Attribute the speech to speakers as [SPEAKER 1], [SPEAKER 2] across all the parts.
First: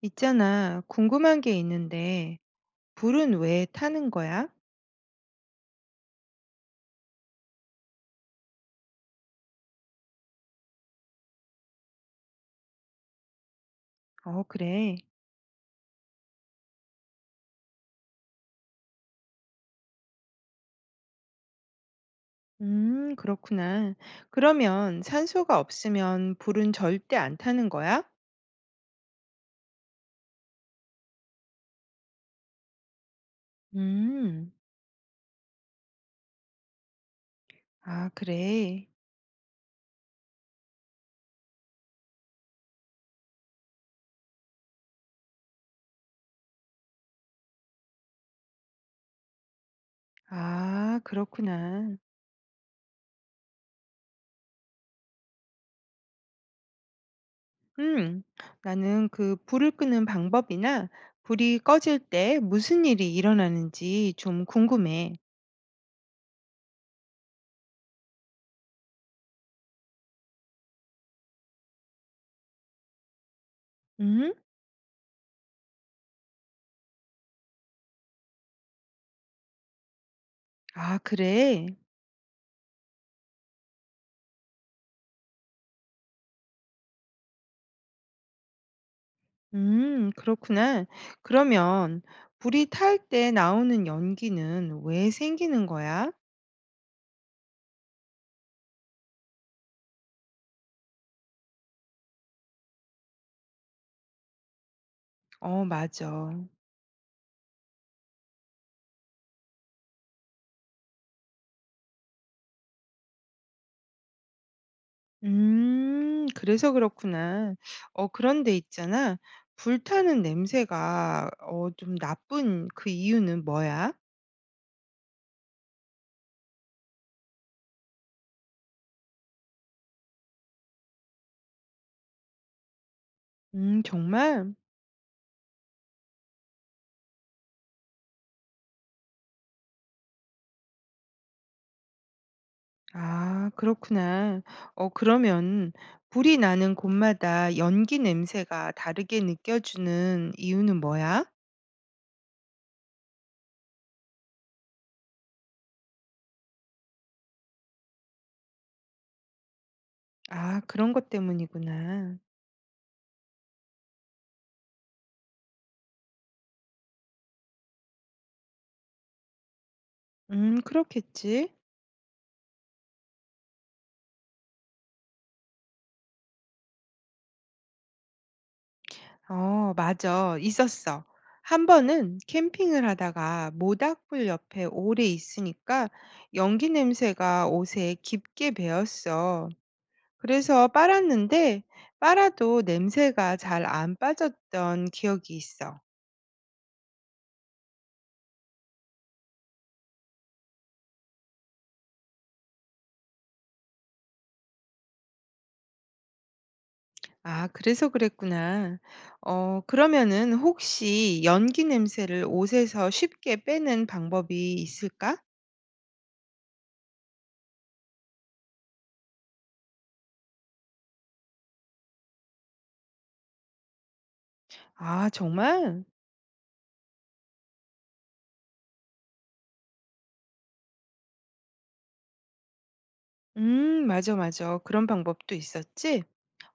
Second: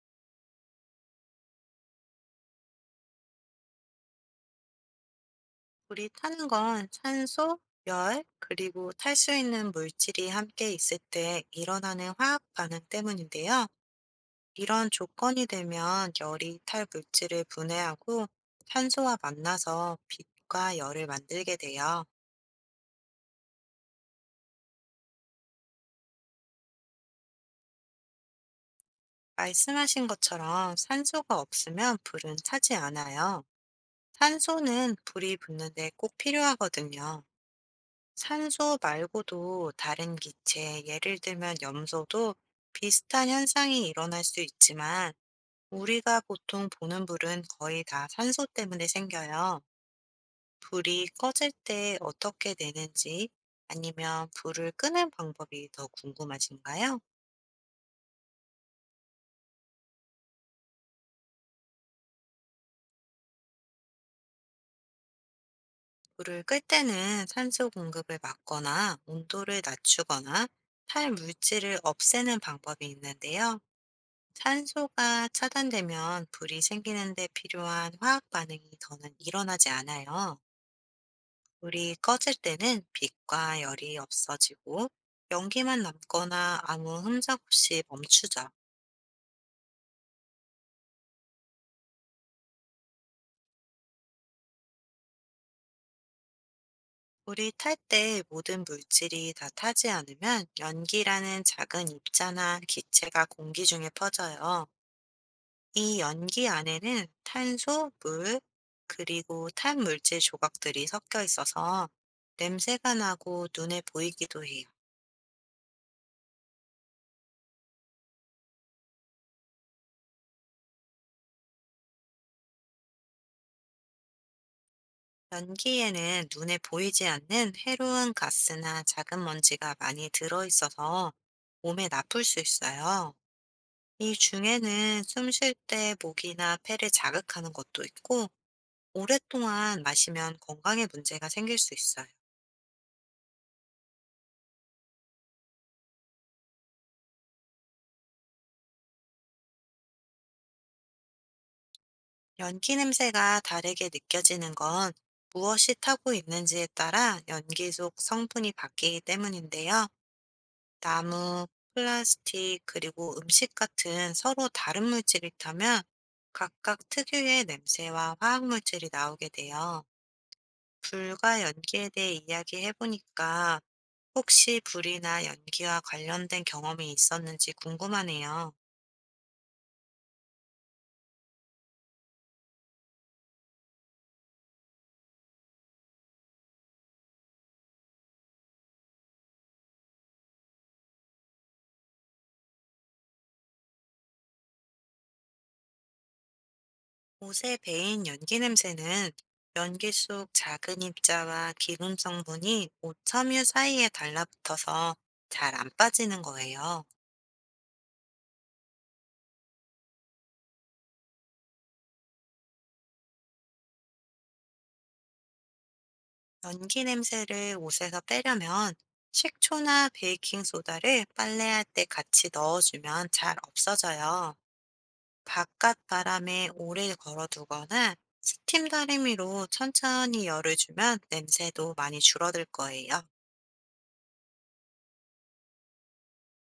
[SPEAKER 1] 있잖아, 궁금한 게 있는데, 불은 왜 타는 거야?
[SPEAKER 2] 물이 타는 건 산소, 열, 그리고 탈 수 있는 물질이 함께 있을 때 일어나는 화학 반응 때문인데요.
[SPEAKER 1] 어,
[SPEAKER 2] 이런
[SPEAKER 1] 그래.
[SPEAKER 2] 조건이 되면 열이 탈 물질을 분해하고 산소와 만나서 빛과 열을 만들게 돼요.
[SPEAKER 1] 그렇구나. 그러면 산소가 없으면 불은 절대 안 타는 거야?
[SPEAKER 2] 말씀하신 것처럼 산소가 없으면 불은 타지 않아요.
[SPEAKER 1] 음,
[SPEAKER 2] 산소는 불이 붙는데 꼭 필요하거든요.
[SPEAKER 1] 아,
[SPEAKER 2] 산소
[SPEAKER 1] 그래.
[SPEAKER 2] 말고도 다른 기체, 예를 들면 염소도 비슷한 현상이 일어날 수 있지만 우리가 보통 보는 불은 거의 다 산소 때문에 생겨요.
[SPEAKER 1] 아,
[SPEAKER 2] 불이 꺼질 때
[SPEAKER 1] 그렇구나.
[SPEAKER 2] 어떻게 되는지 아니면 불을 끄는 방법이 더 궁금하신가요?
[SPEAKER 1] 음, 나는 그 불을 끄는 방법이나 불이 꺼질 때 무슨 일이 일어나는지 좀 궁금해.
[SPEAKER 2] 불을 끌 때는 산소 공급을 막거나 온도를 낮추거나 탈 물질을 없애는 방법이 있는데요.
[SPEAKER 1] 음,
[SPEAKER 2] 산소가 차단되면 불이 생기는데 필요한 화학 반응이 더는 일어나지 않아요.
[SPEAKER 1] 아, 그래.
[SPEAKER 2] 불이 꺼질 때는 빛과 열이 없어지고 연기만 남거나 아무 흔적 없이 멈추죠.
[SPEAKER 1] 그렇구나. 그러면 불이 탈 때 나오는 연기는 왜 생기는 거야?
[SPEAKER 2] 불이 탈 때 모든 물질이 다 타지 않으면 연기라는 작은 입자나 기체가 공기 중에 퍼져요.
[SPEAKER 1] 어,
[SPEAKER 2] 이
[SPEAKER 1] 맞아.
[SPEAKER 2] 연기 안에는 탄소, 물, 그리고 탄물질 조각들이 섞여 있어서 냄새가 나고 눈에 보이기도 해요.
[SPEAKER 1] 그래서 그렇구나. 어, 그런데 있잖아. 불타는 냄새가 좀 나쁜 그 이유는 뭐야?
[SPEAKER 2] 연기에는 눈에 보이지 않는 해로운 가스나 작은 먼지가 많이 들어있어서 몸에 나쁠 수 있어요. 이
[SPEAKER 1] 정말?
[SPEAKER 2] 중에는 숨쉴 때 목이나 폐를 자극하는 것도 있고, 오랫동안 마시면 건강에 문제가 생길 수 있어요.
[SPEAKER 1] 아, 그렇구나. 어, 그러면 불이 나는 곳마다 연기 냄새가 다르게 느껴지는 이유는 뭐야?
[SPEAKER 2] 연기 냄새가 다르게 느껴지는 건 무엇이 타고 있는지에 따라 연기 속 성분이 바뀌기 때문인데요.
[SPEAKER 1] 아, 그런 것
[SPEAKER 2] 나무,
[SPEAKER 1] 때문이구나.
[SPEAKER 2] 플라스틱, 그리고 음식 같은 서로 다른 물질이 타면 각각 특유의 냄새와 화학 물질이 나오게 돼요. 불과
[SPEAKER 1] 그렇겠지.
[SPEAKER 2] 연기에 대해 이야기해 보니까 혹시 불이나 연기와 관련된 경험이 있었는지 궁금하네요.
[SPEAKER 1] 어 맞아. 있었어. 한 번은 캠핑을 하다가 모닥불 옆에 오래 있으니까 연기 냄새가 옷에 깊게 배었어. 그래서 빨았는데 빨아도 냄새가 잘 안 빠졌던 기억이 있어.
[SPEAKER 2] 옷에 배인 연기 냄새는 연기 속 작은 입자와 기름 성분이 옷 섬유 사이에 달라붙어서 잘 안 빠지는 거예요.
[SPEAKER 1] 아 그래서 그랬구나. 어 그러면은 혹시 연기 냄새를 옷에서 쉽게 빼는 방법이 있을까?
[SPEAKER 2] 연기 냄새를 옷에서 빼려면 식초나 베이킹소다를 빨래할 때 같이 넣어주면 잘 없어져요.
[SPEAKER 1] 아
[SPEAKER 2] 바깥
[SPEAKER 1] 정말?
[SPEAKER 2] 바람에 오래 걸어두거나 스팀 다리미로 천천히 열을 주면 냄새도 많이 줄어들 거예요.
[SPEAKER 1] 맞아, 맞아. 그런 방법도 있었지?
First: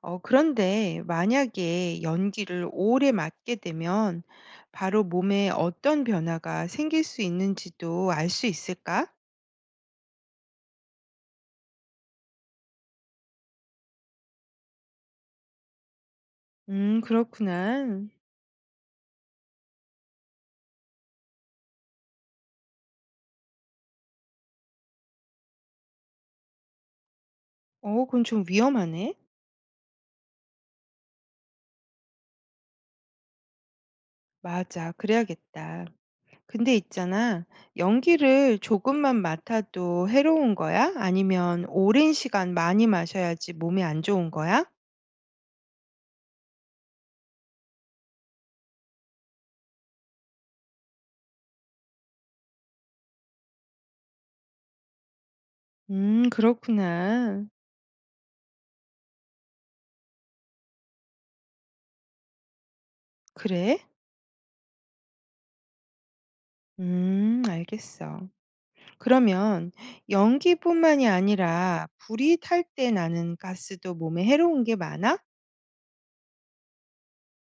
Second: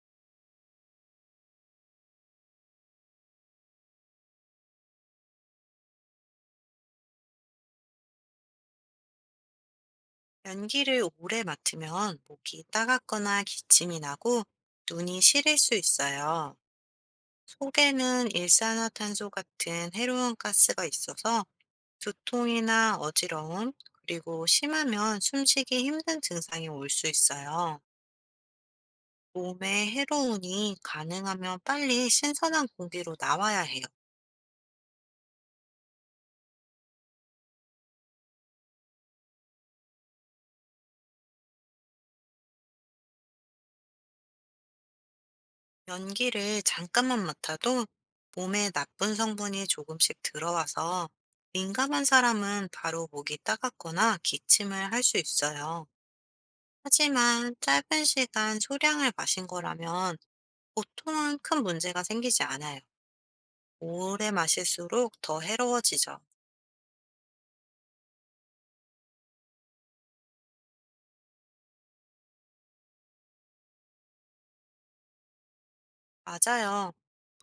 [SPEAKER 1] 어 그런데 만약에 연기를 오래 맡게 되면 바로 몸에 어떤 변화가 생길 수 있는지도 알 수 있을까?
[SPEAKER 2] 연기를 오래 맡으면 목이 따갑거나 기침이 나고 눈이 시릴 수 있어요.
[SPEAKER 1] 그렇구나.
[SPEAKER 2] 속에는 일산화탄소 같은 해로운 가스가 있어서 두통이나 어지러움, 그리고 심하면 숨쉬기 힘든 증상이 올 수 있어요.
[SPEAKER 1] 어 그건 좀 위험하네.
[SPEAKER 2] 몸의 해로운이 가능하면 빨리 신선한 공기로 나와야 해요.
[SPEAKER 1] 맞아. 그래야겠다. 근데 있잖아. 연기를 조금만 맡아도 해로운 거야? 아니면 오랜 시간 많이 마셔야지 몸에 안 좋은 거야?
[SPEAKER 2] 연기를 잠깐만 맡아도 몸에 나쁜 성분이 조금씩 들어와서 민감한 사람은 바로 목이 따갑거나 기침을 할 수 있어요.
[SPEAKER 1] 그렇구나.
[SPEAKER 2] 하지만 짧은 시간 소량을 마신 거라면 보통은 큰 문제가 생기지 않아요.
[SPEAKER 1] 그래?
[SPEAKER 2] 오래 마실수록 더 해로워지죠.
[SPEAKER 1] 알겠어. 그러면 연기뿐만이 아니라 불이 탈 때 나는 가스도 몸에 해로운 게 많아?
[SPEAKER 2] 맞아요.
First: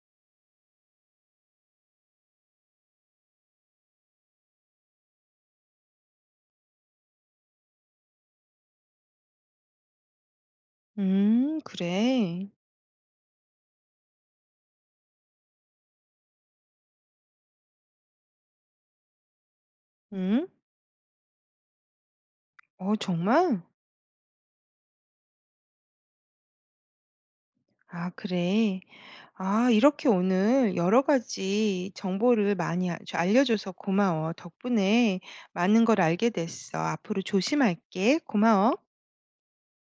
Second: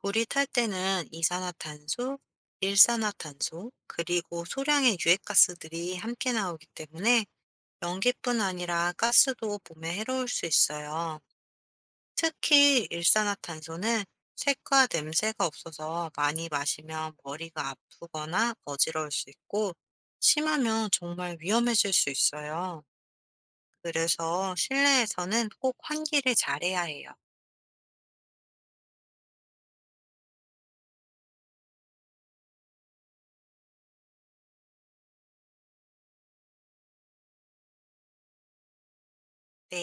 [SPEAKER 2] 불이 탈 때는 이산화탄소, 일산화탄소, 그리고 소량의 유해가스들이 함께 나오기 때문에 연기뿐 아니라 가스도 몸에 해로울 수 있어요.
[SPEAKER 1] 그래.
[SPEAKER 2] 특히 일산화탄소는 색과 냄새가 없어서 많이 마시면 머리가 아프거나 어지러울 수 있고,
[SPEAKER 1] 응?
[SPEAKER 2] 심하면 정말 위험해질 수 있어요.
[SPEAKER 1] 어, 정말?
[SPEAKER 2] 그래서 실내에서는 꼭 환기를 잘해야 해요.
[SPEAKER 1] 아, 그래. 아, 이렇게 오늘 여러 가지 정보를 많이 알려줘서 고마워. 덕분에 많은 걸 알게 됐어. 앞으로 조심할게. 고마워.
[SPEAKER 2] 네.